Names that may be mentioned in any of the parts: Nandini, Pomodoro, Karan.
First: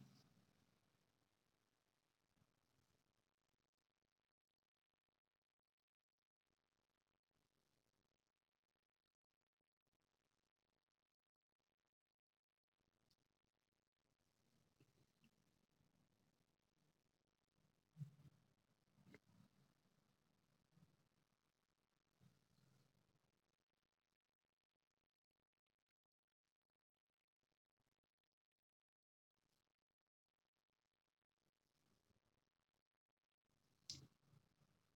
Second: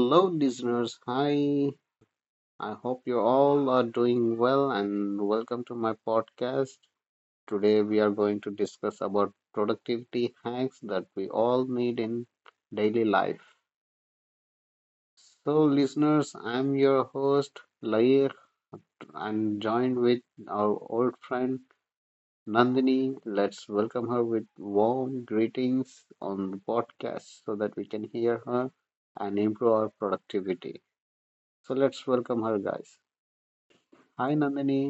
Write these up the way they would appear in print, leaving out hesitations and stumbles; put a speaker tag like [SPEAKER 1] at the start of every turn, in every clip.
[SPEAKER 1] Hello, listeners. Hi. I hope you all are doing well and welcome to my podcast. Today we are going to discuss about productivity hacks that we all need in daily life. So, listeners, I'm your host Lair and joined with our old friend Nandini. Let's welcome her with warm greetings on the podcast so that we can hear her and improve our productivity. So, let's welcome her, guys. Hi Nandini,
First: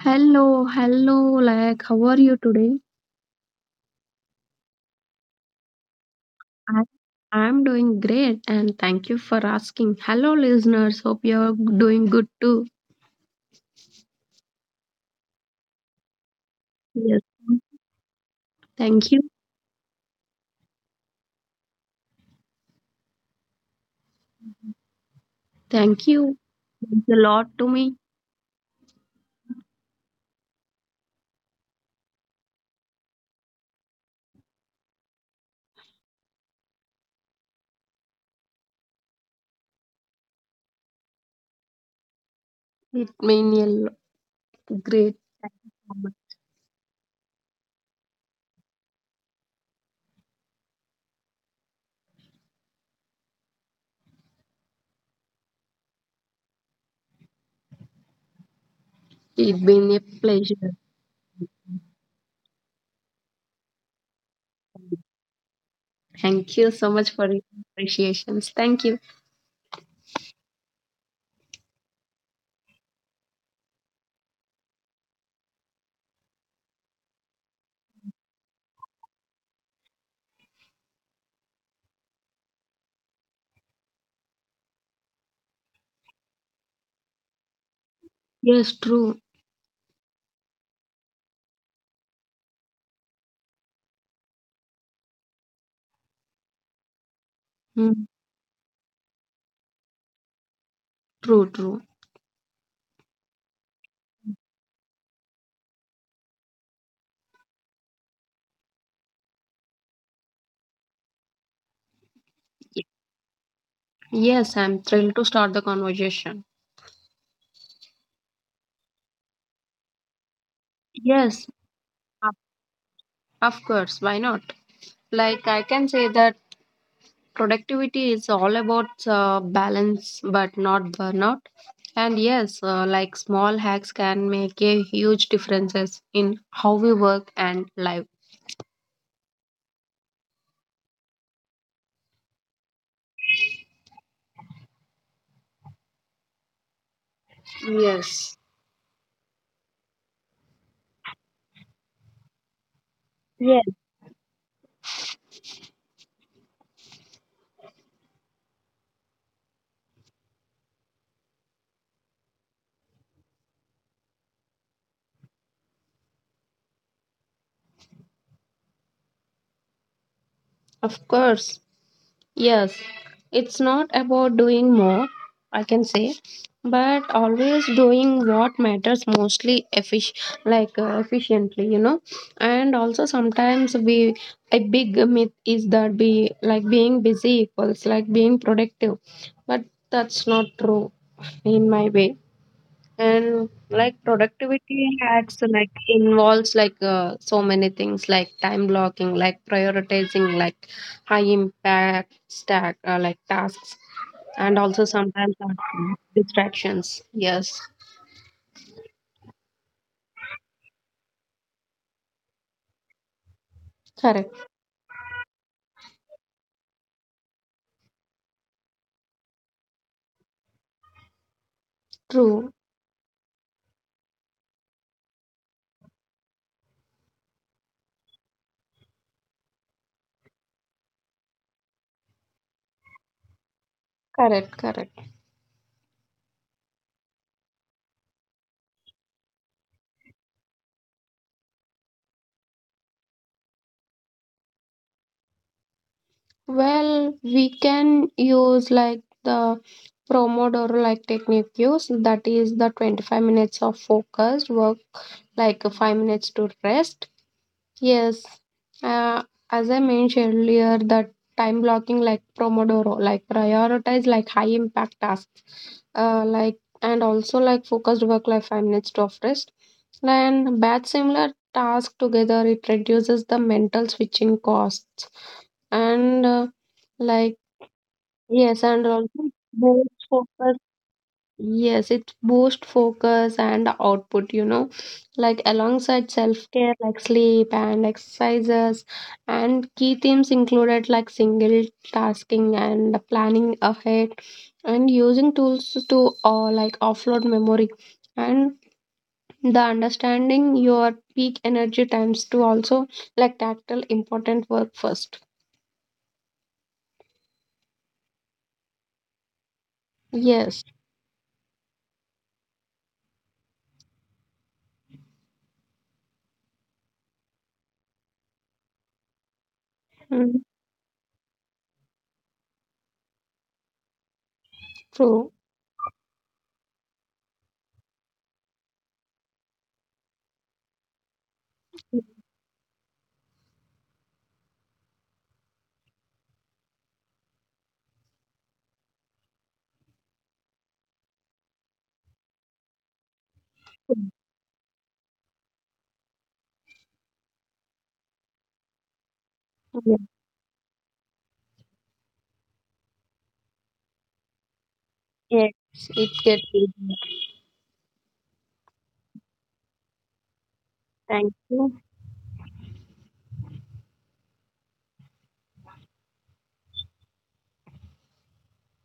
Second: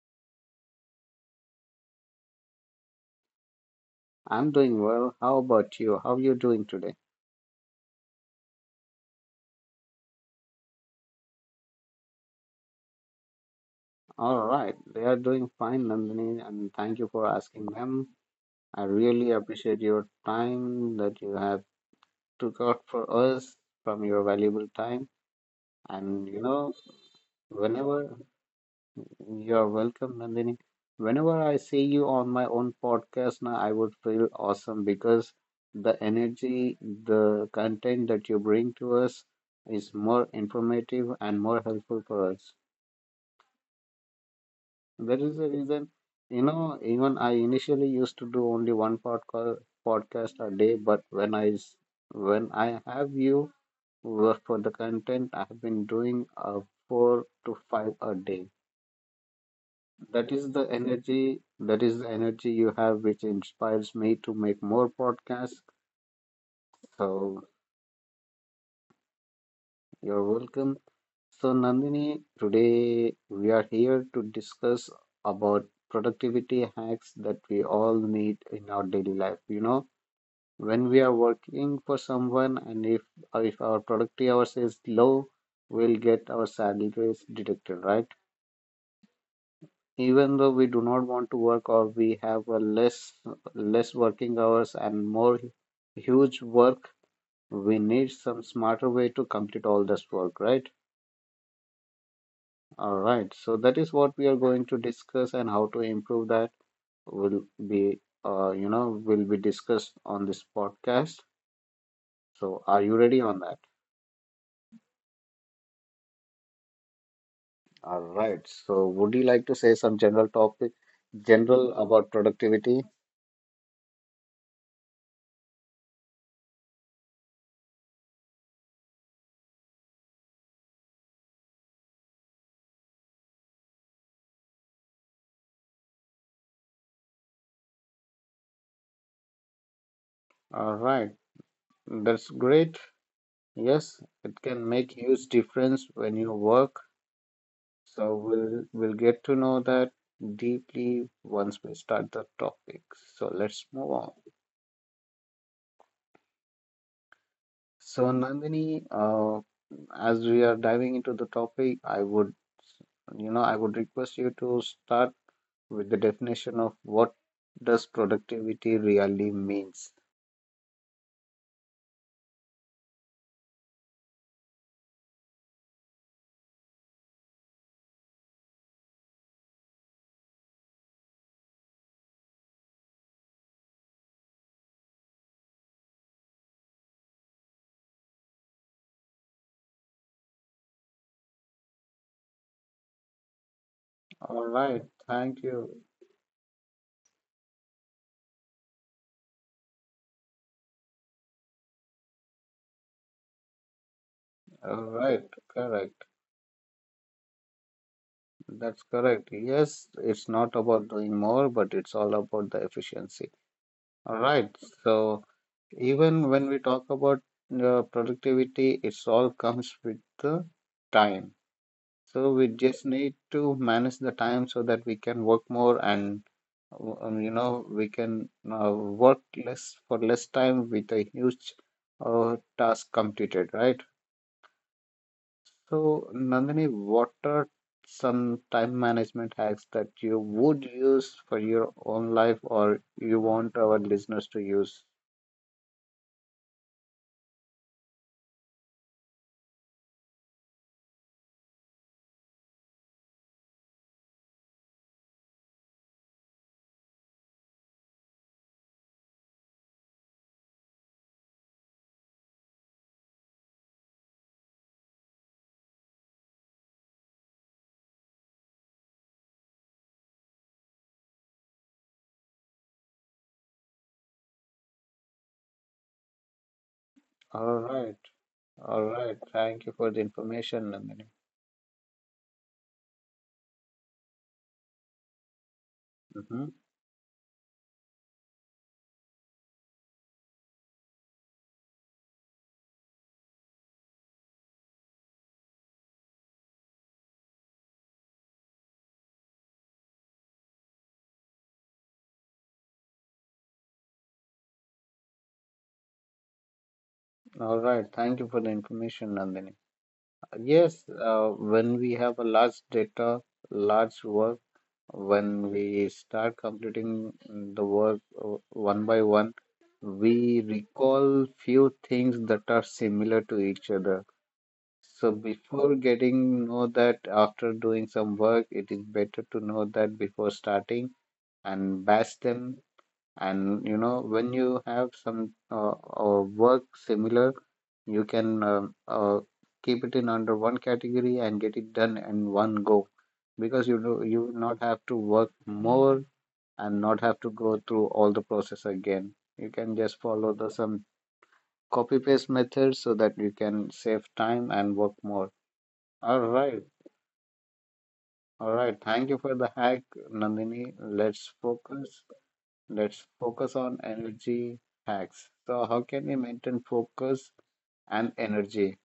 [SPEAKER 2] Hello, hello, like how are you today?
[SPEAKER 1] I'm doing well. How about you? How are you doing
[SPEAKER 2] I
[SPEAKER 1] today?
[SPEAKER 2] I'm doing great and thank you for asking. Hello, listeners. Hope you're doing good too.
[SPEAKER 1] All right, they are doing fine, Nandini, and thank you
[SPEAKER 2] Yes.
[SPEAKER 1] for asking them. I
[SPEAKER 2] Thank you.
[SPEAKER 1] really appreciate your time that you have took out for us from your valuable time.
[SPEAKER 2] Thank
[SPEAKER 1] And
[SPEAKER 2] you.
[SPEAKER 1] you know,
[SPEAKER 2] It's a lot to me.
[SPEAKER 1] whenever you're welcome, Nandini, whenever I see you on my own podcast, now I would feel awesome because the energy, the content that you bring to us is more informative and more helpful for us.
[SPEAKER 2] It mean a lo-
[SPEAKER 1] That
[SPEAKER 2] Great.
[SPEAKER 1] is the reason,
[SPEAKER 2] Moment.
[SPEAKER 1] even I initially used to do only one podcast a day, but when I have you work for the content, I have been doing four to five a day.
[SPEAKER 2] It's been a
[SPEAKER 1] That is the
[SPEAKER 2] pleasure.
[SPEAKER 1] energy. That is the energy you have, which inspires me to make more podcasts.
[SPEAKER 2] Thank you so much for
[SPEAKER 1] So
[SPEAKER 2] your appreciations. Thank you.
[SPEAKER 1] you're welcome. So Nandini, today we are here to discuss about productivity hacks that we all need in our daily life. You know when we are working for someone, and if our productive hours is low, we'll get our salaries deducted, right?
[SPEAKER 2] Yes, true.
[SPEAKER 1] Even though we do not want to work, or we have a less working hours and more huge work, we
[SPEAKER 2] Mm,
[SPEAKER 1] need some smarter way to complete all this work, right?
[SPEAKER 2] true, true.
[SPEAKER 1] All right, so that is what we are going to discuss, and how to improve that will be will be discussed on this podcast. So are
[SPEAKER 2] Ye-
[SPEAKER 1] you ready on that?
[SPEAKER 2] Yes, I'm thrilled to start the conversation.
[SPEAKER 1] All right. So, would you like to say some general topic,
[SPEAKER 2] Yes,
[SPEAKER 1] general about
[SPEAKER 2] of
[SPEAKER 1] productivity?
[SPEAKER 2] of course. Why not? Like I can say that productivity is all about balance but not burnout, and yes, like small hacks can make a huge differences in how we work and live.
[SPEAKER 1] All right. That's great. Yes, it can make huge difference when you work. So
[SPEAKER 2] Yes.
[SPEAKER 1] we'll get to know that deeply once we start the topic. So
[SPEAKER 2] Yes,
[SPEAKER 1] let's move on. So Nandini, as we are diving into the topic, I would request you to start with the definition of what does productivity really means.
[SPEAKER 2] of course. Yes, it's not about doing more, I can say, but always doing what matters mostly like efficiently, you know. And also sometimes we a big myth is that be like being busy equals like being productive, but that's not true in my way. And like
[SPEAKER 1] All right,
[SPEAKER 2] productivity hacks
[SPEAKER 1] thank
[SPEAKER 2] like
[SPEAKER 1] you.
[SPEAKER 2] involves like so many things like time blocking, like prioritizing like high impact stack like tasks, and
[SPEAKER 1] All
[SPEAKER 2] also
[SPEAKER 1] right,
[SPEAKER 2] sometimes
[SPEAKER 1] correct.
[SPEAKER 2] distractions. Yes.
[SPEAKER 1] That's correct. Yes, it's not about doing more, but it's all about the efficiency. All
[SPEAKER 2] Correct.
[SPEAKER 1] right, so even when we talk about productivity, it's all comes with the time. So we
[SPEAKER 2] True.
[SPEAKER 1] just need to manage the time so that we can work more, and we can work less for less time with a huge task completed, right?
[SPEAKER 2] Correct. Correct.
[SPEAKER 1] So, Nandini, what are some time management hacks that you would use for your own life, or you want our listeners to use?
[SPEAKER 2] Well, we can use like the Pomodoro like technique use that is the 25 minutes of focused work, like 5 minutes to rest. Yes, uh, as I mentioned earlier, that time blocking like Pomodoro, like prioritize like high impact tasks, like, and also like focused work like 5 minutes to of rest. Then batch similar task together, it reduces the mental switching costs, and like
[SPEAKER 1] All right.
[SPEAKER 2] yes,
[SPEAKER 1] All
[SPEAKER 2] and
[SPEAKER 1] right.
[SPEAKER 2] also
[SPEAKER 1] Thank you
[SPEAKER 2] both
[SPEAKER 1] for the
[SPEAKER 2] focus.
[SPEAKER 1] information, Nandini.
[SPEAKER 2] Yes, it boosts focus and output, like alongside self
[SPEAKER 1] Mhm.
[SPEAKER 2] care, like sleep and exercises. And key themes included like single tasking and planning ahead, and using tools to like offload memory, and the understanding your peak energy times to also like tackle important work first.
[SPEAKER 1] All right. Thank you for the information, Nandini.
[SPEAKER 2] Yes,
[SPEAKER 1] Yes, when we have a large data, large work, when we start completing the work one by one, we
[SPEAKER 2] mm,
[SPEAKER 1] recall few things that are similar to each other. So
[SPEAKER 2] true.
[SPEAKER 1] before getting know that after doing some work, it is better to know that before starting and batch them. And when you have some work similar, you can keep it in under one category and get it done in one go, because you will not have to work more and not have to go through all the process again. You can just follow the some copy paste method so that you can save time and work more.
[SPEAKER 2] Yes, it
[SPEAKER 1] All
[SPEAKER 2] gets
[SPEAKER 1] right.
[SPEAKER 2] easier.
[SPEAKER 1] All right, thank you for the hack, Nandini.
[SPEAKER 2] Thank you.
[SPEAKER 1] Let's focus on energy hacks. So, how can we maintain focus and energy?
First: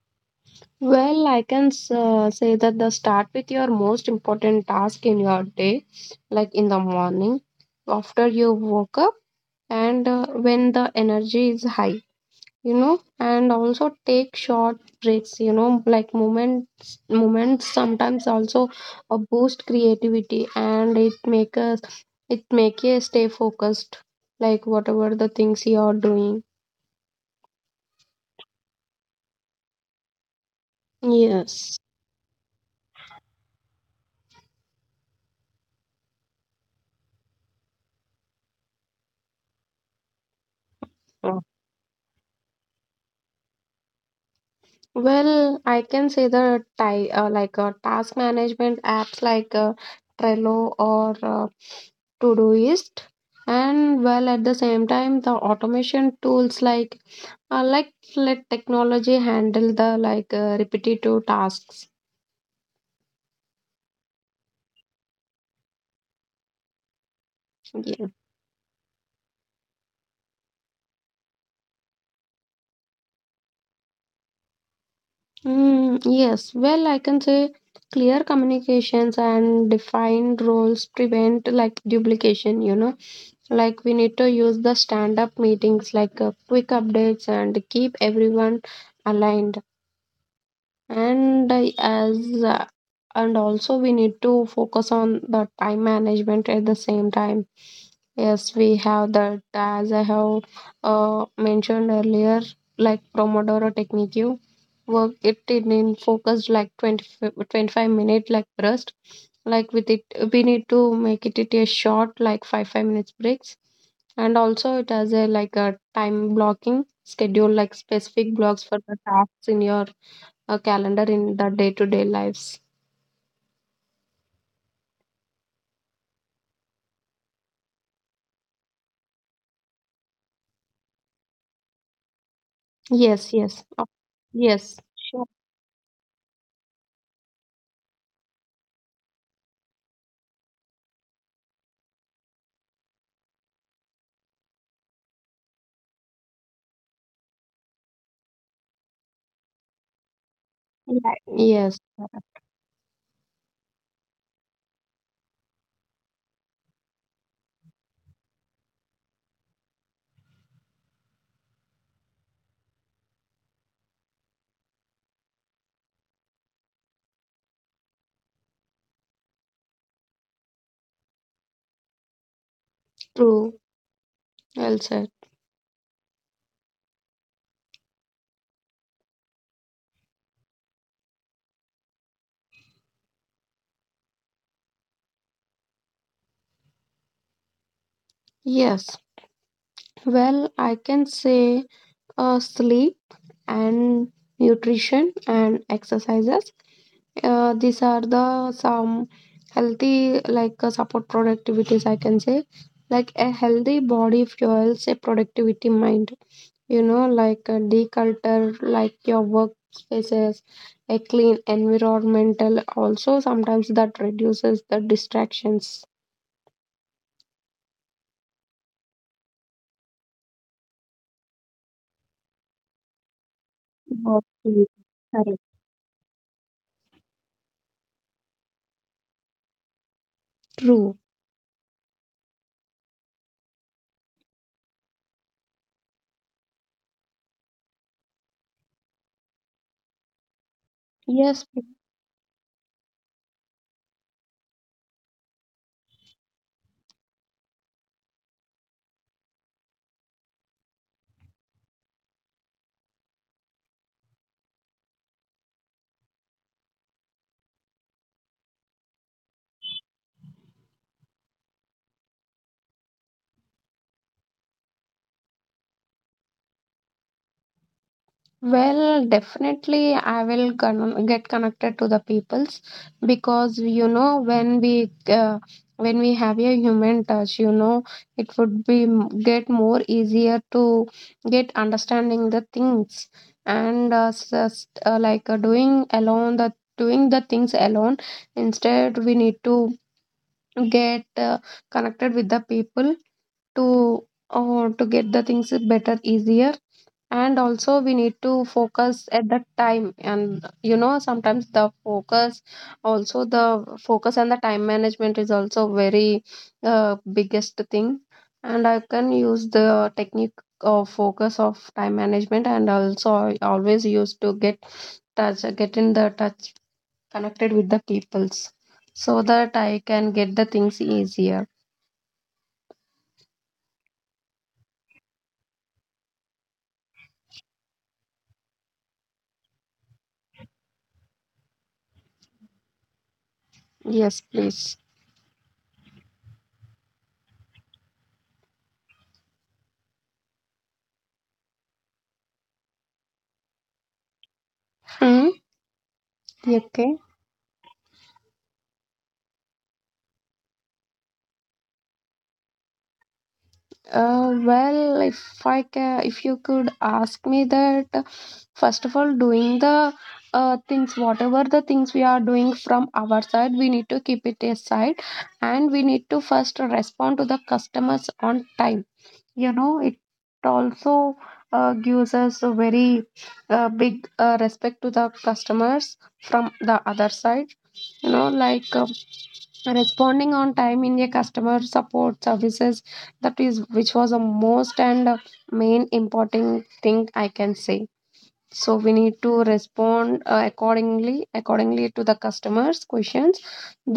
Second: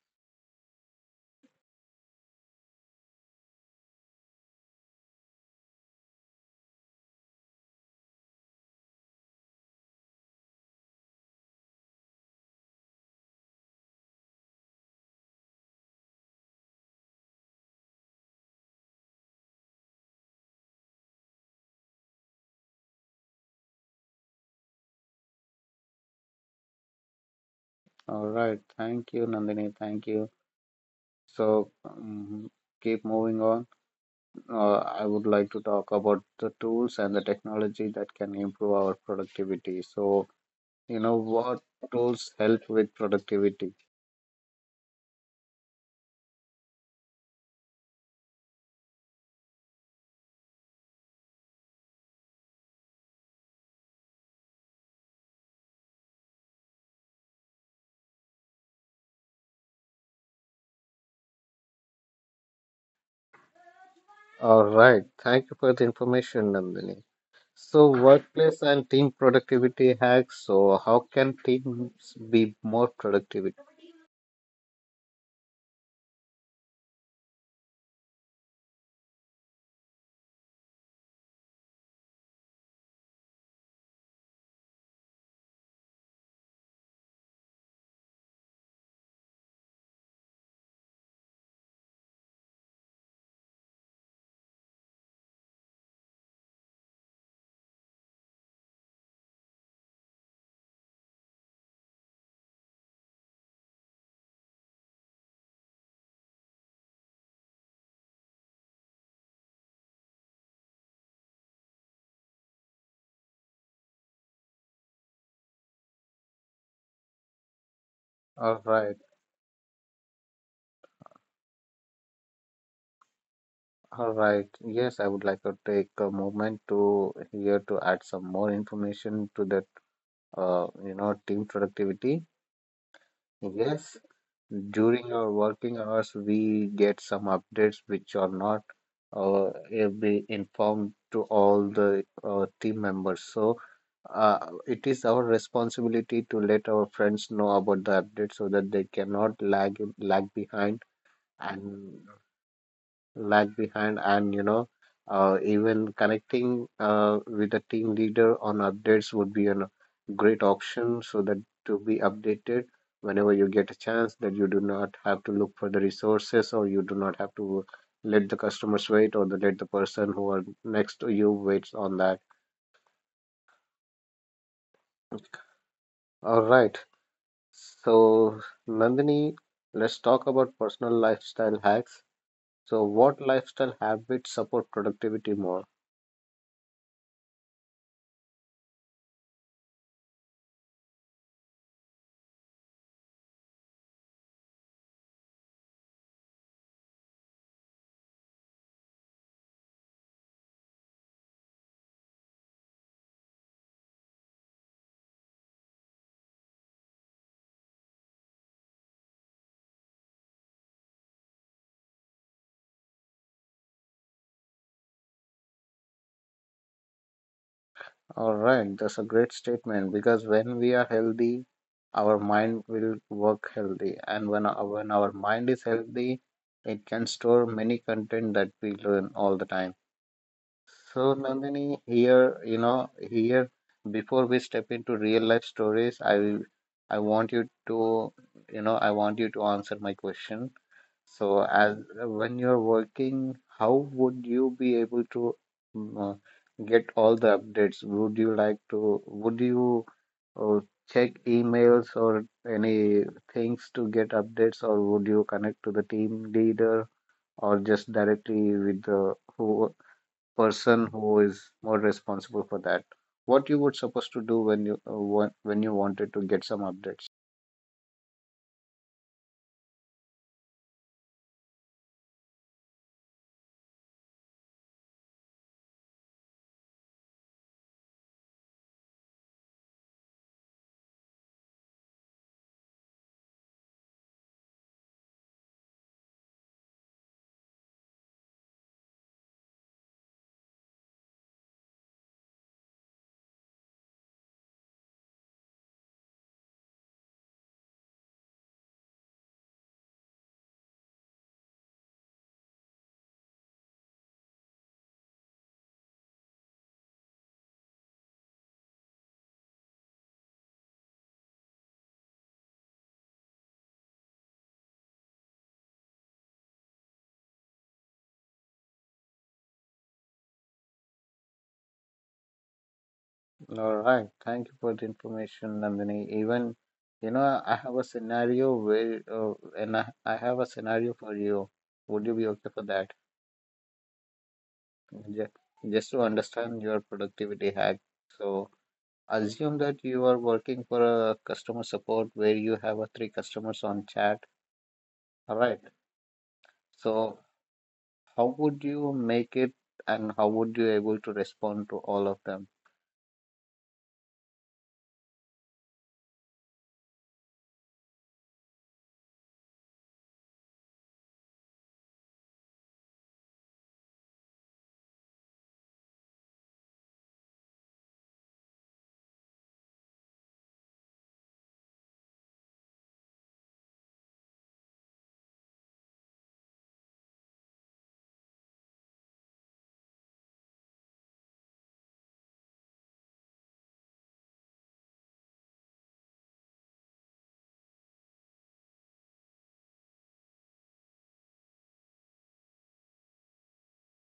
[SPEAKER 2] Well, say that the start with your most important task in your day, like in the morning, after you woke up, and when the energy is high, and also take short breaks, like moments sometimes also boost creativity, and it make you stay focused, like whatever the things you are doing.
[SPEAKER 1] All right, thank you, Nandini. Thank you. So,
[SPEAKER 2] Yes.
[SPEAKER 1] keep moving on. I would like to talk about the tools and the technology that can improve our productivity. So, you know what tools help with productivity?
[SPEAKER 2] Well, I can say the ti like task management apps like Trello or Todoist, and well, at the same time the automation tools like let technology handle the like repetitive tasks.
[SPEAKER 1] All right, thank you for the information, Nandini. So,
[SPEAKER 2] Yeah.
[SPEAKER 1] workplace and team productivity hacks. So, how can teams be more productive?
[SPEAKER 2] Mm, yes, well, I can say clear communications and defined roles prevent like duplication. Like we need to use the stand-up meetings like quick updates and keep everyone aligned, and as uh, and also we need to focus on the time management at the same time. Yes, we have that, as I have mentioned earlier, like Pomodoro technique you work it in focused like 20 25 minute like burst, like with it we need to make it a short like 5 minutes breaks, and also it has a like a time blocking schedule, like specific
[SPEAKER 1] All
[SPEAKER 2] blocks for
[SPEAKER 1] right,
[SPEAKER 2] the tasks in your a calendar in the day-to-day lives.
[SPEAKER 1] all right. Yes, I would like to take a moment to here to add some more information to that. Team productivity.
[SPEAKER 2] Yes, yes,
[SPEAKER 1] Yes,
[SPEAKER 2] yes,
[SPEAKER 1] during
[SPEAKER 2] sure.
[SPEAKER 1] our working hours, we get some updates which are not be informed to all the team members. So it is our responsibility to let our friends know about the update so that they cannot lag behind
[SPEAKER 2] Yeah, yes,
[SPEAKER 1] and lag behind and even connecting with the team leader on updates would be a great option, so that to be updated whenever you get a chance, that you do not have to look for the resources, or you do not have to let the customers wait, let the person who are next to you waits on that.
[SPEAKER 2] true. Well said.
[SPEAKER 1] All right, so Nandini, let's talk about personal lifestyle hacks. So what lifestyle habits support productivity more?
[SPEAKER 2] Yes. Well, I can say sleep and nutrition and exercises. These are the some healthy like support productivities. I can say like a healthy body fuels a productivity mind. Like a declutter, like your workspaces, a clean environmental. Also, sometimes that reduces the distractions.
[SPEAKER 1] All right, that's a great statement, because when we are healthy, our mind will work healthy, and when
[SPEAKER 2] Okay,
[SPEAKER 1] our, when our
[SPEAKER 2] correct.
[SPEAKER 1] mind is healthy, it can store many content that we learn all the time.
[SPEAKER 2] True.
[SPEAKER 1] So, Nandini, here, you know, here before we step into real life stories, I want you to, you know, I want you to answer my question. So,
[SPEAKER 2] Yes.
[SPEAKER 1] as when you're working, how would you be able to mm, get all the updates? Would you uh, check emails or any things to get updates, or would you connect to the team leader, or just directly with the who person who is more responsible for that? What you would supposed to do when you wanted to get some updates?
[SPEAKER 2] Well, definitely, I will get connected to the peoples, because when we have a human touch, it would be get more easier to get understanding the things, and just like doing the things alone. Instead, we need to get connected with the people to to get the things better easier, and also we need to focus at that time, and sometimes the focus, also the focus and the time management is also very biggest thing. And I can use the technique of focus of time management, and also I always used to get touch get in the touch connected with the peoples so that I can get the things easier.
[SPEAKER 1] All right, thank you for the information, Nandini. Even I have a scenario and I have a scenario for you. Would you be okay for that?
[SPEAKER 2] Yes, please.
[SPEAKER 1] Ju- Just to understand your productivity hack. So, assume that you are working for a customer support where you have a three customers on chat.
[SPEAKER 2] Hmm.
[SPEAKER 1] All right.
[SPEAKER 2] Okay.
[SPEAKER 1] So, how would you make it, and how would you able to respond to all of them?
[SPEAKER 2] Well, if I ca if you could ask me that, first of all, doing the things, whatever the things we are doing from our side, we need to keep it aside, and we need to first respond to the customers on time. It also gives us a very big respect to the customers from the other side. Like responding on time in a customer support services, that is which was the most and main important thing I can say. So we need to respond accordingly to the customers questions,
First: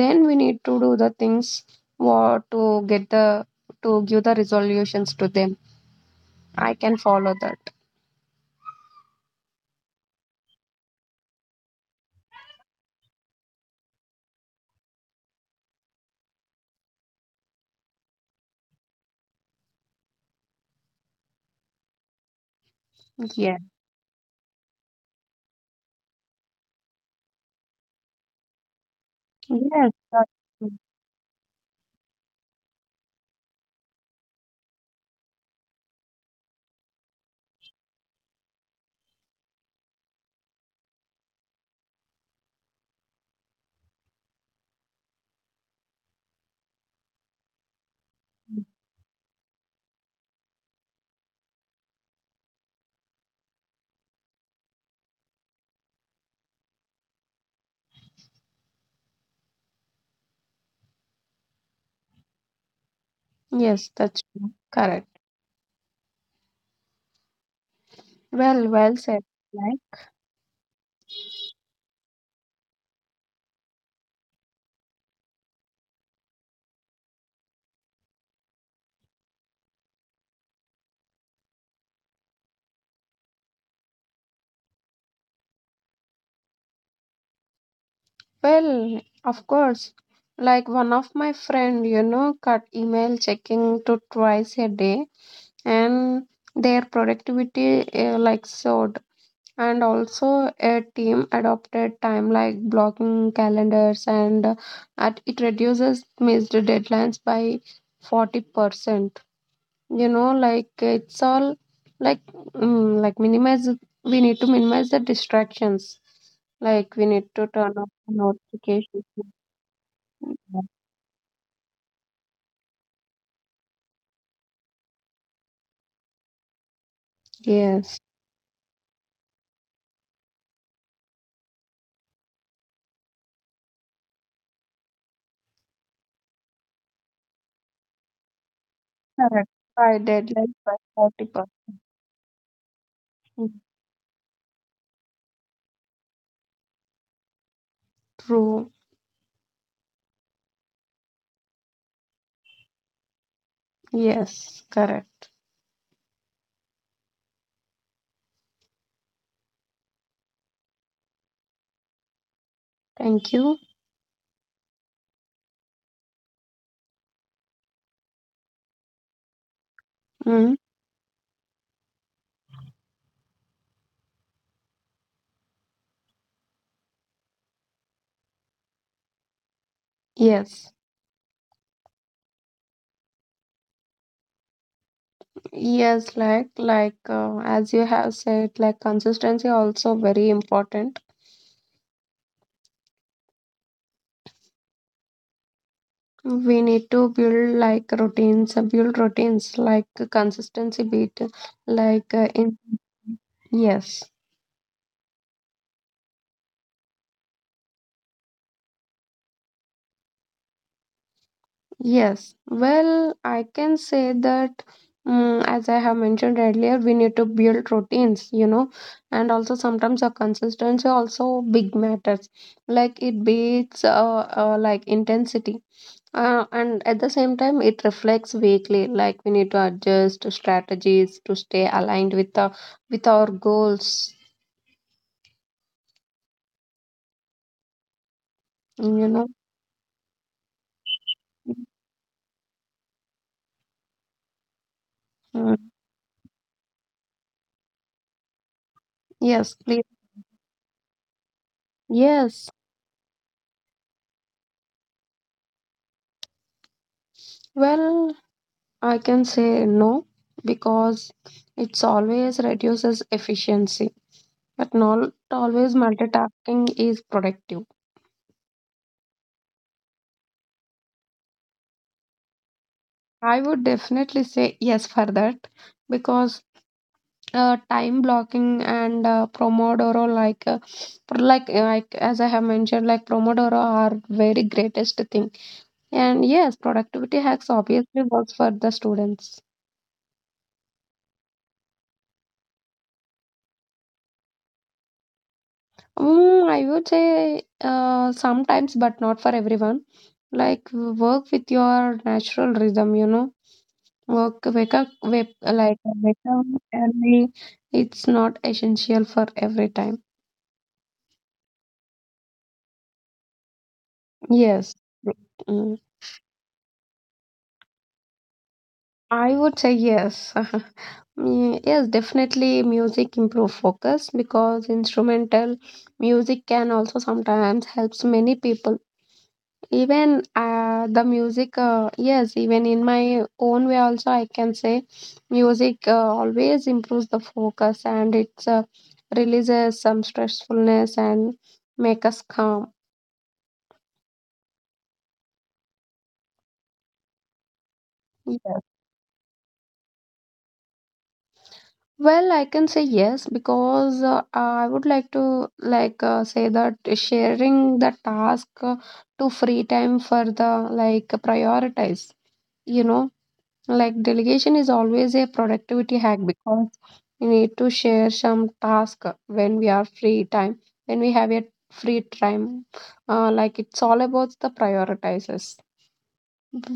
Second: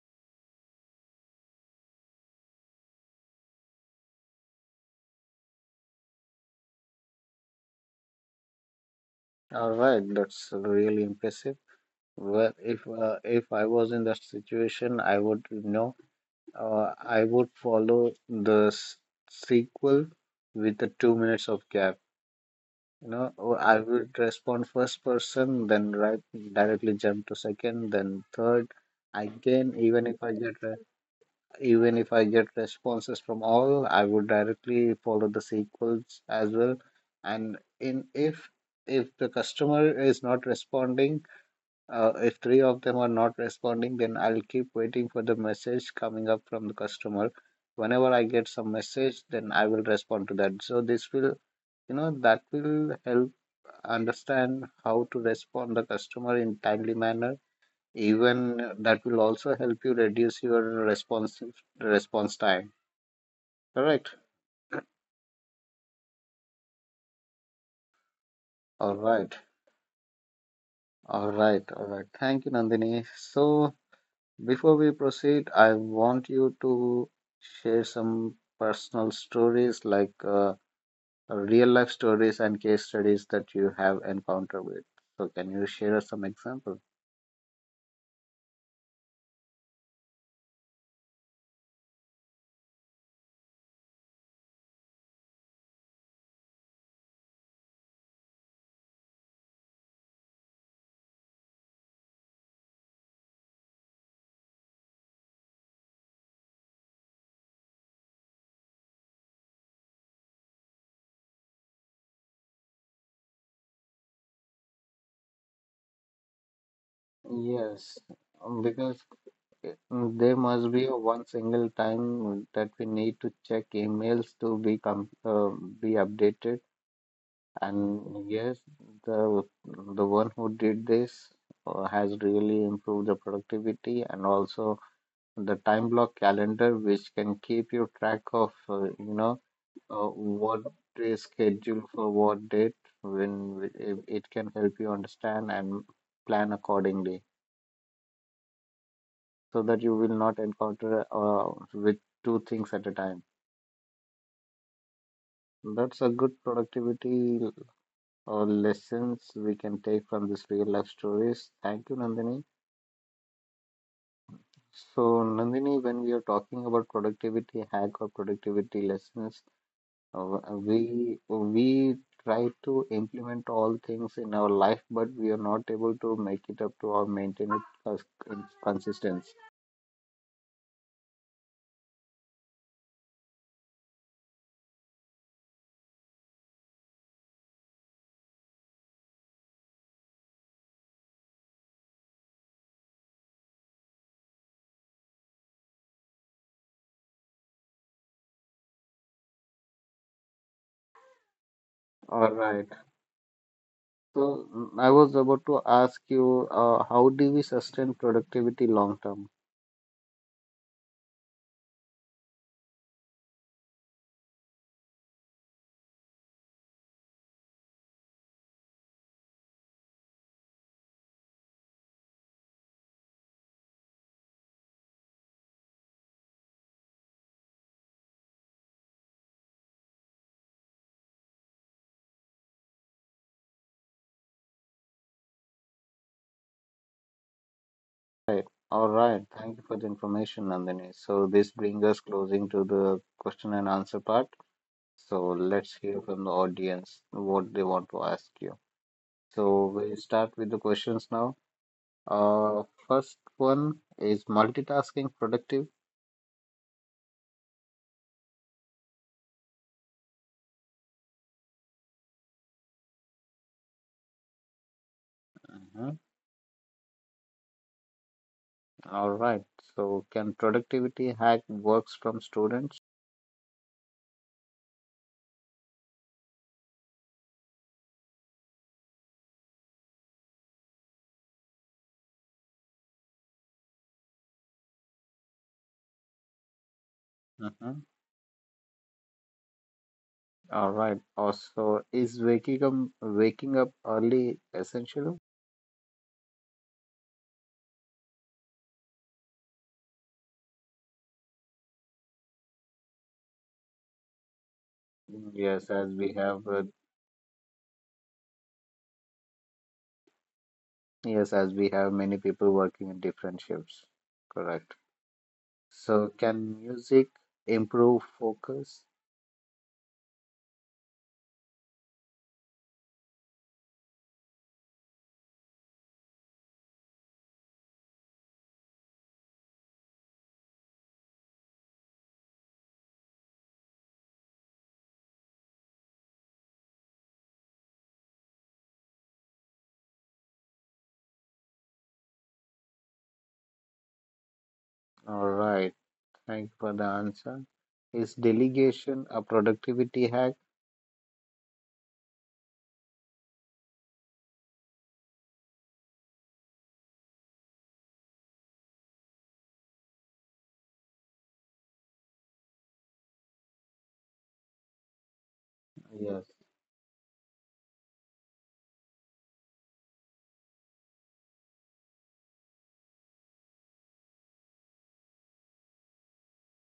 [SPEAKER 2] then we need to do the things what to get the to give the resolutions to them, I can follow that.
[SPEAKER 1] All right, that's really impressive. Well, if I was in that situation, uh, I would follow the sequel with the 2 minutes of gap. You know,
[SPEAKER 2] Yeah.
[SPEAKER 1] or I would respond first person, then right directly jump to second, then third. Again,
[SPEAKER 2] Yes, that's true.
[SPEAKER 1] even if I get responses from all, I would directly follow the sequels as well. And in if the customer is not responding, if three of them are not responding, then I'll keep waiting for the message coming up from the customer. Whenever I get some message, then I will respond to that. So this will, you know, that will help understand how to respond the customer in timely manner. Even that will also help you reduce your response time.
[SPEAKER 2] Yes,
[SPEAKER 1] Correct.
[SPEAKER 2] that's true. Correct. Well
[SPEAKER 1] All
[SPEAKER 2] said.
[SPEAKER 1] right. All right. All right. Thank you, Nandini. So, before we proceed, I want you to share some personal stories, like real life stories and case studies that you have encountered with. So, can you share us some example?
[SPEAKER 2] Well, of course. Like one of my friend, cut email checking to twice a day, and their productivity like soared. And also a team adopted time like blocking calendars, and at it reduces missed deadlines by 40%. Like it's all like like minimize we need to minimize the distractions, like we need to turn off
[SPEAKER 1] Yes,
[SPEAKER 2] the
[SPEAKER 1] because
[SPEAKER 2] notifications.
[SPEAKER 1] there must be a one single time that we need to check emails to be com be updated.
[SPEAKER 2] Yes,
[SPEAKER 1] And yes, the the one who did this has really improved the productivity, and also the time block calendar, which can keep you track of
[SPEAKER 2] correct. By deadline
[SPEAKER 1] what
[SPEAKER 2] by
[SPEAKER 1] is
[SPEAKER 2] 40
[SPEAKER 1] scheduled for what date,
[SPEAKER 2] percent
[SPEAKER 1] when it can help you understand and plan accordingly,
[SPEAKER 2] True.
[SPEAKER 1] so that you will not encounter with two things at a time.
[SPEAKER 2] Yes, correct.
[SPEAKER 1] That's a good productivity or lessons we can take from this real life stories. Thank you, Nandini.
[SPEAKER 2] Thank you.
[SPEAKER 1] So Nandini, when we are talking about productivity hack or productivity lessons, Uh,
[SPEAKER 2] Mm.
[SPEAKER 1] we try to implement all things in our life, but we are not able to make it up to or maintain it as consistency.
[SPEAKER 2] Yes, yes, as you have said, like consistency also very important, we need to build like routines, build routines, like consistency bit, like
[SPEAKER 1] All
[SPEAKER 2] in.
[SPEAKER 1] right.
[SPEAKER 2] Yes,
[SPEAKER 1] So I was about to ask you, how do we sustain productivity long term?
[SPEAKER 2] yes. Well, I can say that, as I have mentioned earlier, we need to build routines, and also sometimes the consistency also big matters. Like it beats like intensity. And at the same time, it reflects weekly. Like we need to adjust strategies to stay aligned with our goals.
[SPEAKER 1] Right. All
[SPEAKER 2] You
[SPEAKER 1] right.
[SPEAKER 2] know.
[SPEAKER 1] Thank you for the information, Nandini. So this brings us closing to the question and answer part. So
[SPEAKER 2] Mm,
[SPEAKER 1] let's hear from the audience what they want to ask you.
[SPEAKER 2] yes,
[SPEAKER 1] So
[SPEAKER 2] please.
[SPEAKER 1] we'll start with the questions now.
[SPEAKER 2] Yes.
[SPEAKER 1] Uh, First one is multitasking productive.
[SPEAKER 2] Well, I can say no, because it's always reduces efficiency, but not always
[SPEAKER 1] Mhm.
[SPEAKER 2] multitasking is productive.
[SPEAKER 1] All right. So can productivity hack works from students?
[SPEAKER 2] I would definitely say yes for that, because time blocking and Pomodoro, like like as I have mentioned, like Pomodoro are very greatest thing, and yes, productivity hacks
[SPEAKER 1] Mhm.
[SPEAKER 2] obviously works for the students.
[SPEAKER 1] All right. Also, is waking up early essential?
[SPEAKER 2] I would say sometimes but not for everyone, like work with your natural rhythm work
[SPEAKER 1] Yes,
[SPEAKER 2] like
[SPEAKER 1] as we
[SPEAKER 2] wake up
[SPEAKER 1] have
[SPEAKER 2] early, it's not essential for every time.
[SPEAKER 1] yes, as we have many people working in different shifts.
[SPEAKER 2] Yes.
[SPEAKER 1] Correct.
[SPEAKER 2] Mm.
[SPEAKER 1] So can music improve focus?
[SPEAKER 2] I would say yes. Yes, definitely music improve focus, because instrumental music can also sometimes helps many people. Even the music, yes, even in my own way also I can say music always improves the focus, and it's releases some stressfulness, and make us calm.
[SPEAKER 1] All right. Thank you for the answer. Is
[SPEAKER 2] Yes.
[SPEAKER 1] delegation a productivity hack?
[SPEAKER 2] Well, I can say yes, because I would like to like say that sharing the task to free time for the like prioritize, you know, like delegation is always a productivity hack,
[SPEAKER 1] Yes.
[SPEAKER 2] because we need to share some task when we have a free time. Like it's all about the prioritizes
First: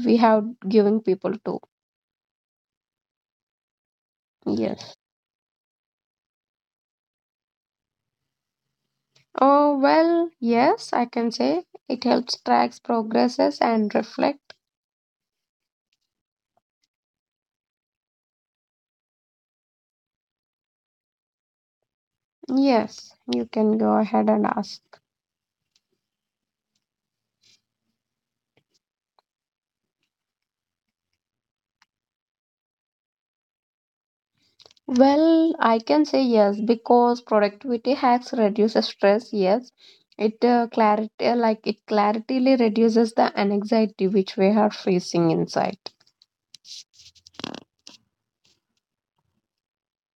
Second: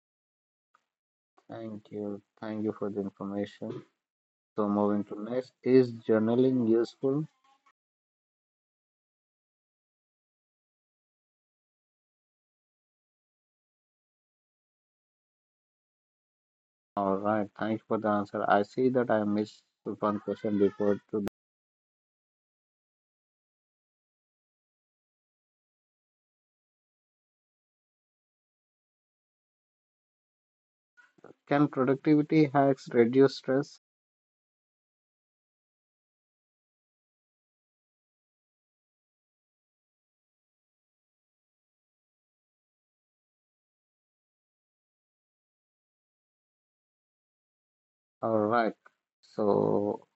[SPEAKER 2] we have given people to.
[SPEAKER 1] Thank you. Thank you for the information. So
[SPEAKER 2] Yes.
[SPEAKER 1] moving to next, is journaling useful?
[SPEAKER 2] Oh, well, yes, I can say it helps tracks progresses and reflect.
[SPEAKER 1] All right. Thanks for the answer. I see that I missed one question before. To
[SPEAKER 2] Yes, you can go ahead and ask.
[SPEAKER 1] Can productivity hacks reduce stress?
[SPEAKER 2] Well, I can say yes, because productivity hacks reduces stress. Yes, it clarity like it clarity reduces the anxiety which we are facing inside.
[SPEAKER 1] All right. So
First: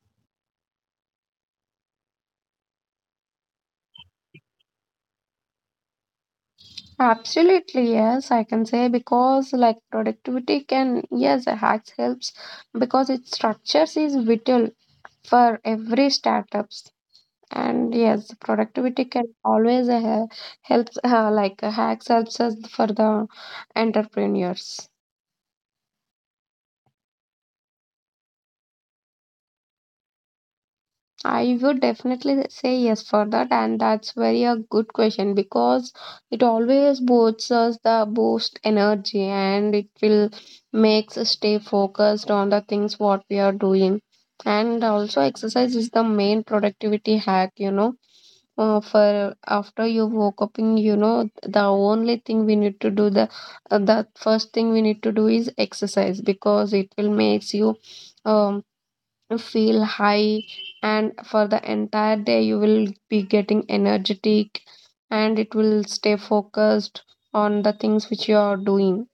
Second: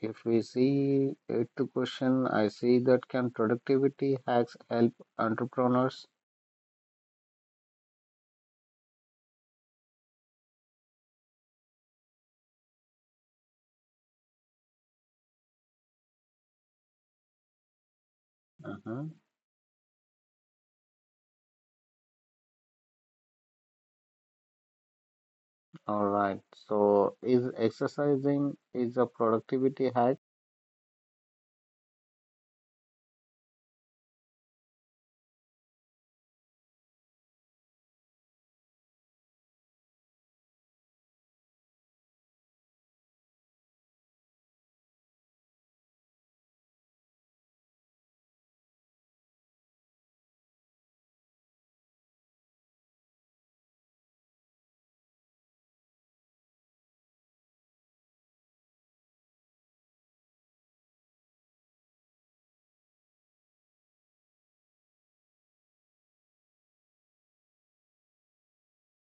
[SPEAKER 1] if we see it to question, I see that can productivity hacks help entrepreneurs?
[SPEAKER 2] Absolutely, yes, I can say, because like productivity can yes, hacks helps, because its structures is vital for every startups, and yes, productivity
[SPEAKER 1] Mhm.
[SPEAKER 2] can always helps hacks helps us for the entrepreneurs.
[SPEAKER 1] All right. So is exercising is a productivity hack?
[SPEAKER 2] I would definitely say yes for that, and that's very a good question, because it always boosts us the boost energy, and it will makes us stay focused on the things what we are doing. And also exercise is the main productivity hack, for after you woke up in you know the only thing we need to do the first thing we need to do is exercise, because it will makes you um feel high, and for the entire day you will be getting energetic, and it will stay focused on the things which you are doing.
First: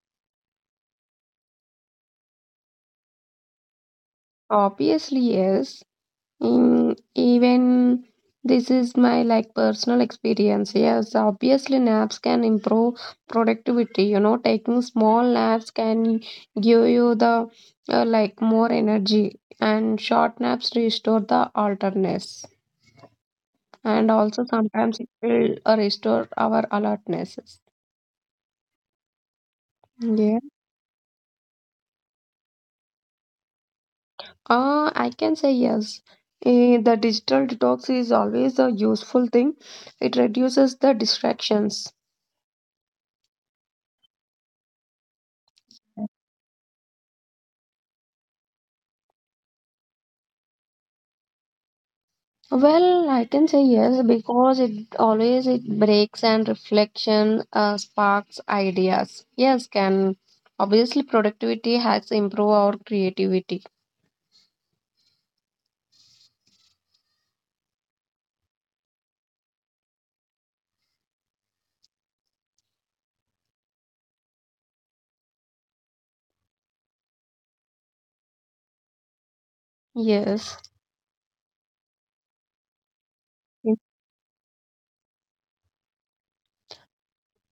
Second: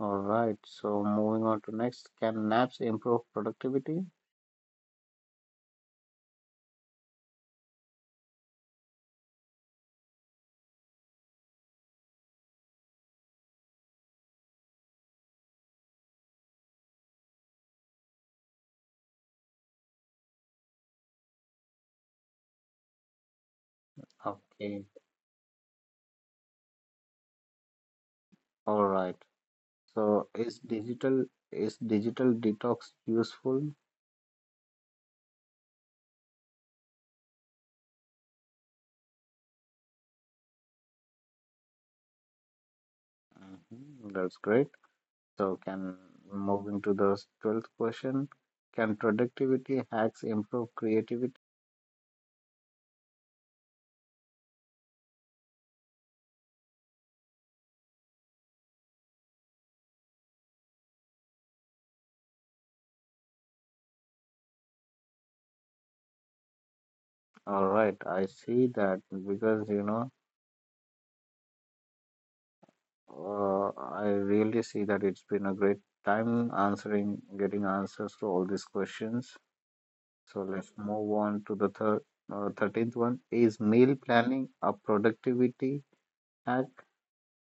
[SPEAKER 1] All right, so moving on to next, can naps improve productivity?
[SPEAKER 2] Obviously yes. Even this is my like personal experience. Yes, obviously naps can improve productivity. Taking small naps can give you the like more energy, and short naps restore the alertness, and also
[SPEAKER 1] Okay.
[SPEAKER 2] sometimes it will restore our alertnesses.
[SPEAKER 1] All right. So
[SPEAKER 2] Yeah.
[SPEAKER 1] is digital is digital detox useful?
[SPEAKER 2] I can say yes. The digital detox is always a useful thing. It reduces the distractions.
[SPEAKER 1] Hmm, that's great. So can moving to the 12th question, can productivity hacks improve creativity?
[SPEAKER 2] Well, I can say yes, because it breaks and reflection sparks ideas. Yes, can obviously productivity has improve our creativity.
[SPEAKER 1] All right, I see that because uh, I really see that it's been a great time answering, getting answers to all these questions. So
[SPEAKER 2] Yes.
[SPEAKER 1] let's move on to the third, 13th one is
[SPEAKER 2] Mm.
[SPEAKER 1] meal planning a productivity hack.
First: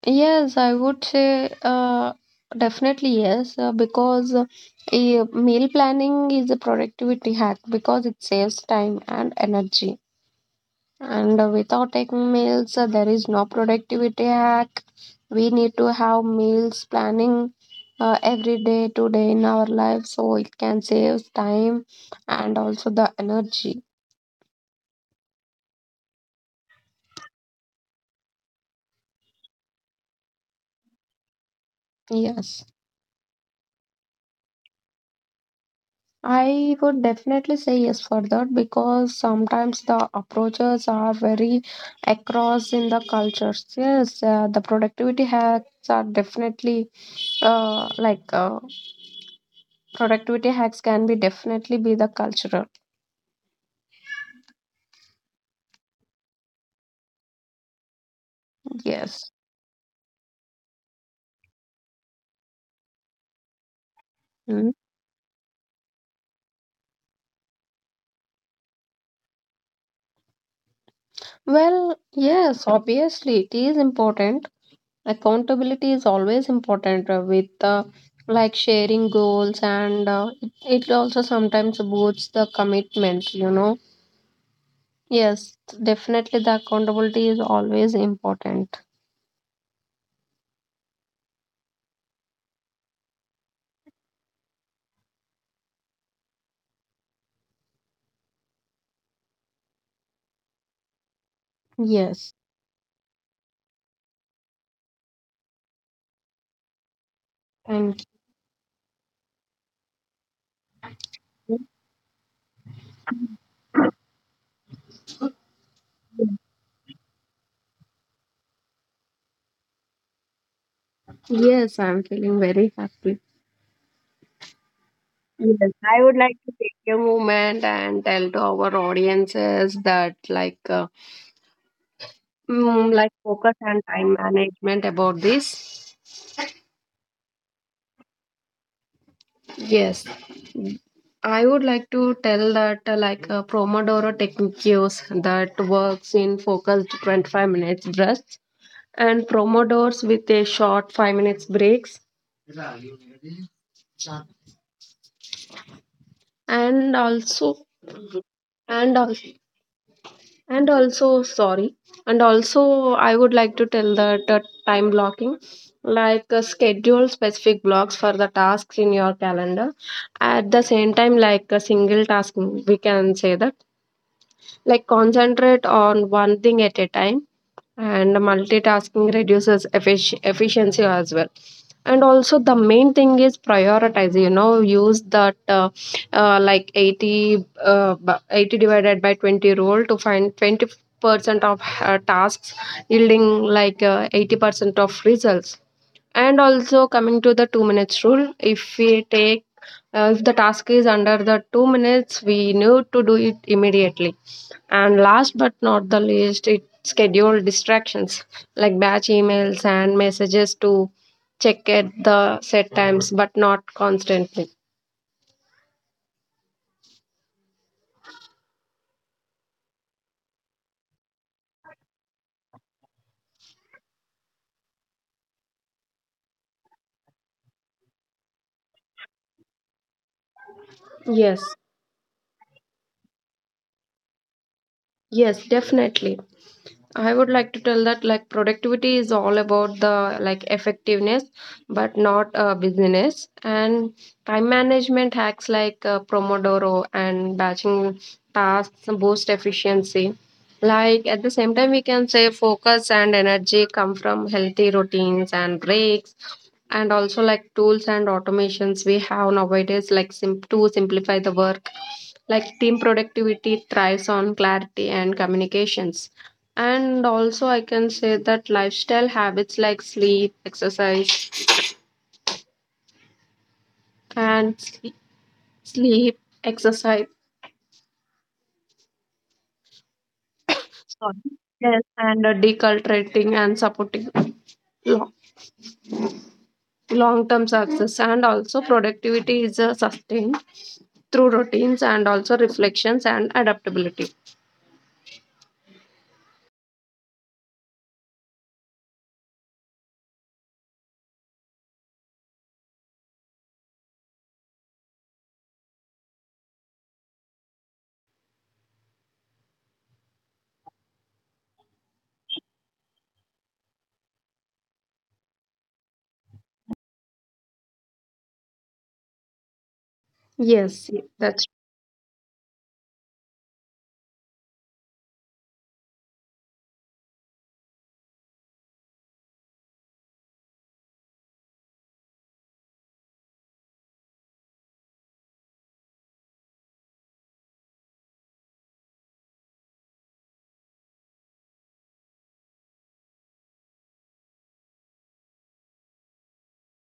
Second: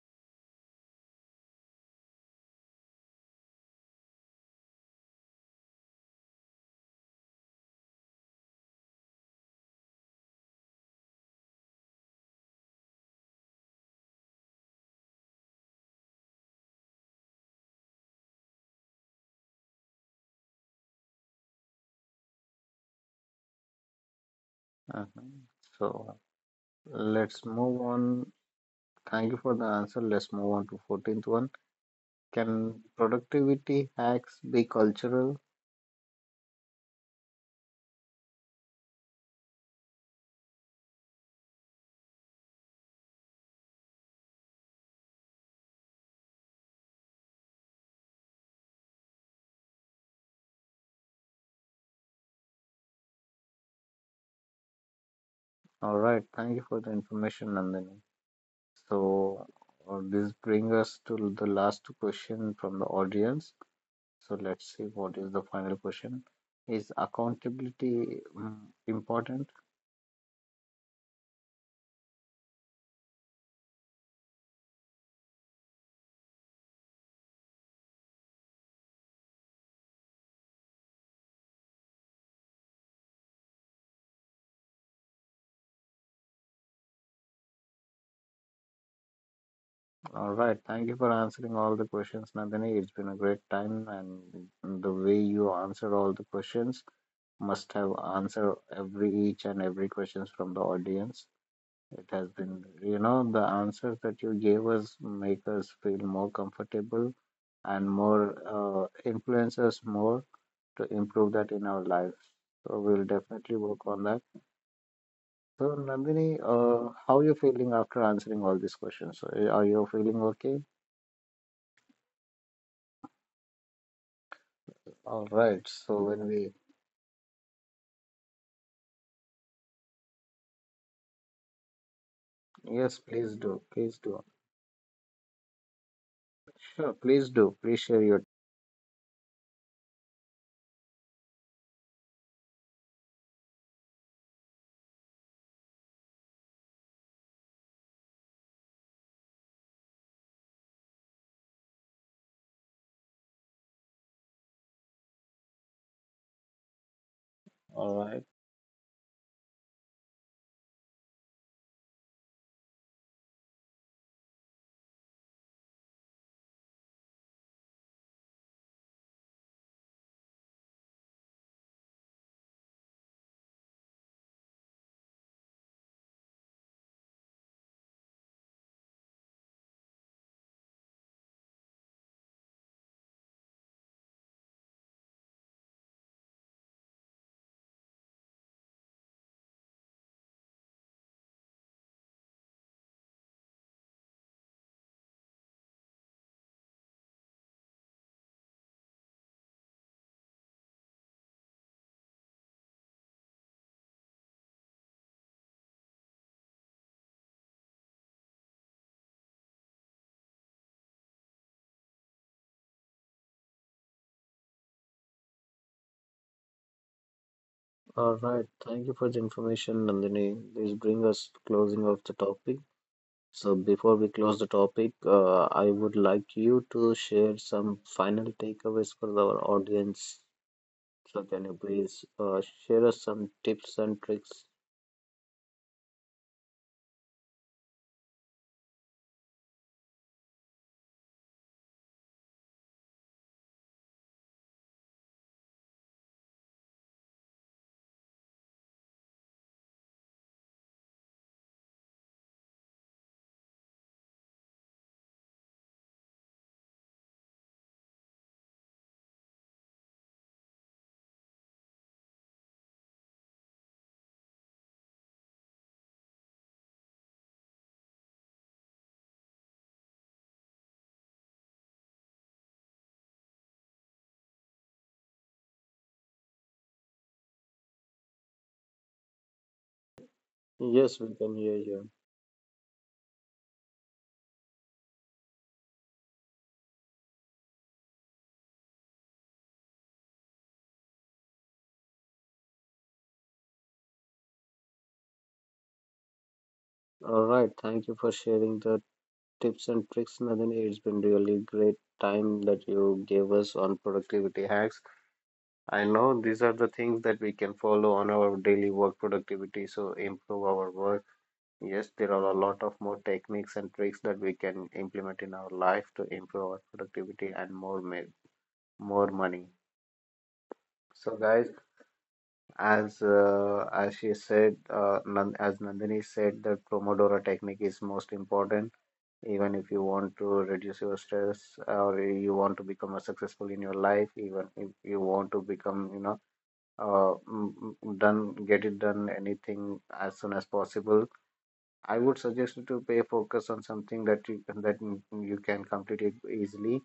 [SPEAKER 2] Yes, I would say definitely yes, because a meal planning is a productivity hack, because it saves time and energy. And without taking meals, there is no productivity hack. We need to have meals planning every day today in our life, so it can save time and also the energy.
[SPEAKER 1] Uh-huh. So let's move on. Thank you for the answer. Let's move on to 14th one.
[SPEAKER 2] Yes,
[SPEAKER 1] Can productivity hacks be cultural?
[SPEAKER 2] I would definitely say yes for that, because sometimes the approaches are very across in the cultures. Yes, the productivity hacks are definitely uh, like uh, productivity hacks can be definitely be the cultural.
[SPEAKER 1] All right. Thank you for the information, Nandini.
[SPEAKER 2] Yes.
[SPEAKER 1] So this brings us to the last question from the audience. So
[SPEAKER 2] Mm.
[SPEAKER 1] let's see what is the final question. Is accountability, important?
[SPEAKER 2] Well, yes, obviously it is important. Accountability is always important with like sharing goals, and it also sometimes boosts the commitment. Yes, definitely the accountability is always important.
[SPEAKER 1] All right. Thank you for answering all the questions, Nandini. It's been a great time, and the way you answered all the questions must have answered every each and every questions from the audience. It has
[SPEAKER 2] Yes.
[SPEAKER 1] been, you know, the answers that you gave us make us feel more comfortable and
[SPEAKER 2] And
[SPEAKER 1] more influence us more to improve that in our lives. So we'll definitely work on that. So Nandini, how are you feeling after answering all these questions? Are you feeling okay?
[SPEAKER 2] yes, I'm feeling very happy.
[SPEAKER 1] All right.
[SPEAKER 2] Yes, I
[SPEAKER 1] So
[SPEAKER 2] would
[SPEAKER 1] when
[SPEAKER 2] like
[SPEAKER 1] we.
[SPEAKER 2] to take a moment and tell to our audiences that like
[SPEAKER 1] Yes,
[SPEAKER 2] like
[SPEAKER 1] please
[SPEAKER 2] focus
[SPEAKER 1] do.
[SPEAKER 2] and
[SPEAKER 1] Please
[SPEAKER 2] time
[SPEAKER 1] do.
[SPEAKER 2] management about this.
[SPEAKER 1] Sure, please do. Please share your.
[SPEAKER 2] Yes, I would like to tell that like a Pomodoro technique use that works in focused 25 minutes bursts, and Pomodors with a short 5 minutes breaks, and also
[SPEAKER 1] All right.
[SPEAKER 2] and also and also sorry and also I would like to tell that time blocking, like schedule specific blocks for the tasks in your calendar, at the same time like a single task, we can say that like concentrate on one thing at a time, and multitasking reduces efficiency as well. And also the main thing is prioritize, use that like 80 divided by 20 rule, to find 20% of tasks yielding like 80% of results. And also coming to the 2 minutes rule, if we take if the task is under the 2 minutes, we need to do it immediately. And last but not the least, it schedule distractions, like batch emails and messages to check at the set times, but not constantly.
[SPEAKER 1] All right. Thank you for the information, Nandini. This brings us to closing of the topic. So before we close the topic, I would like you to share some final takeaways for our audience. So
[SPEAKER 2] Yes,
[SPEAKER 1] can you please share us some tips and tricks?
[SPEAKER 2] yes, definitely, I would like to tell that like productivity is all about the like effectiveness, but not busyness. And time management hacks like Pomodoro and batching tasks boost efficiency. Like at the same time, we can say focus and energy come from healthy routines and breaks, and also like tools and automations we have nowadays, like to simplify the work. Like team productivity thrives on clarity and communications, and also, I can say that lifestyle habits like sleep, exercise, and sleep exercise,
[SPEAKER 1] Yes, we
[SPEAKER 2] sorry,
[SPEAKER 1] can hear
[SPEAKER 2] yes,
[SPEAKER 1] you.
[SPEAKER 2] and deculturating and supporting long term success. And also, productivity is sustained through routines and also reflections and adaptability.
[SPEAKER 1] All right. Thank you for sharing the tips and tricks, Nandini. It's been really great time that you gave us on productivity hacks. I know these are the things that we can follow on our daily work productivity, so improve our work. Yes, there are a lot of more techniques and tricks that we can implement in our life to improve our productivity and more money.
[SPEAKER 2] Yes,
[SPEAKER 1] So,
[SPEAKER 2] that's
[SPEAKER 1] guys, as she said, as Nandini said, that Pomodoro technique is most important. Even if you want to reduce your stress, or you want to become a successful in your life, even if you want to become, you know, uh, mm, done, get it done anything as soon as possible. I would suggest you to pay focus on something that you you can complete it easily,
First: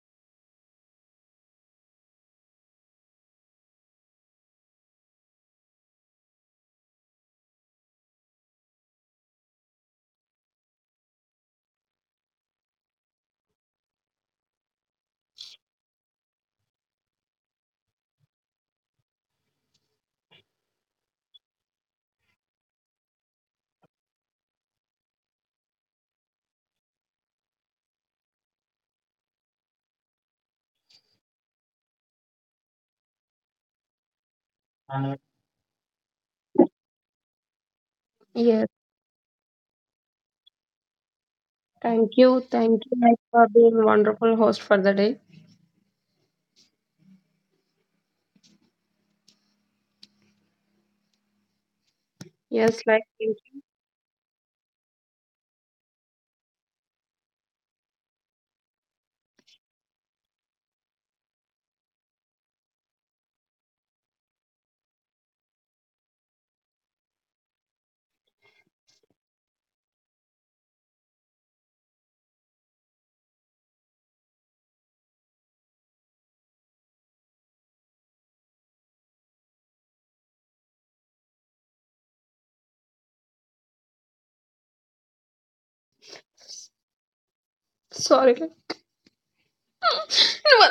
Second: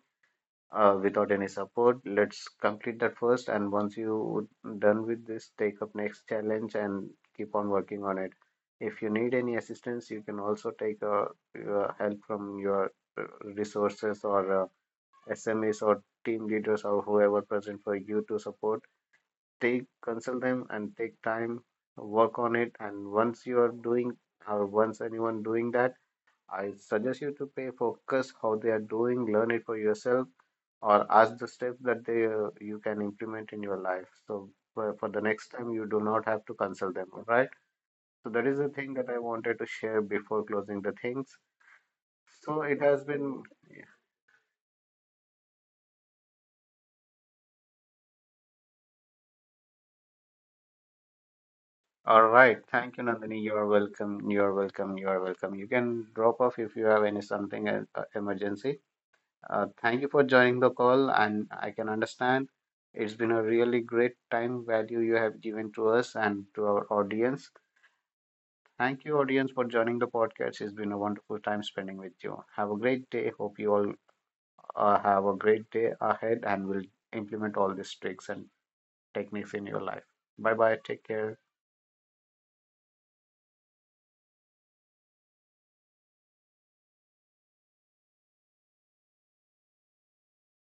[SPEAKER 1] without any support. Let's complete that first, and once you done with this, take up next challenge and keep on working on it. If you need any assistance, you can also take help from your uh, resources or smas or team leaders or whoever present for you to support. Take, consult them and take time, work on it. And once you are doing, or once anyone doing that, I suggest you to pay focus how they are doing, learn it for yourself or ask the steps that they, you can implement in your life. So for the next time you do not have to consult them. All right, so that is
[SPEAKER 2] yes.
[SPEAKER 1] the thing that I wanted to share before closing the things.
[SPEAKER 2] Thank you.
[SPEAKER 1] So it
[SPEAKER 2] Thank you,
[SPEAKER 1] has
[SPEAKER 2] like,
[SPEAKER 1] been,
[SPEAKER 2] for being wonderful host for the day.
[SPEAKER 1] all right.
[SPEAKER 2] Yes,
[SPEAKER 1] Thank you,
[SPEAKER 2] like, thank
[SPEAKER 1] Nandini. You
[SPEAKER 2] you.
[SPEAKER 1] are welcome. You are welcome. You are welcome. You can drop off if you have any something emergency. Thank you for joining the call, and I can understand it's been a really great time value you have given to us and to our audience. Thank you, audience, for joining the podcast. It's been a wonderful time spending with you. Have a great day. Hope you all have a great day ahead and will implement all these tricks and techniques in your life. Bye bye. Take care.
[SPEAKER 2] Sorry.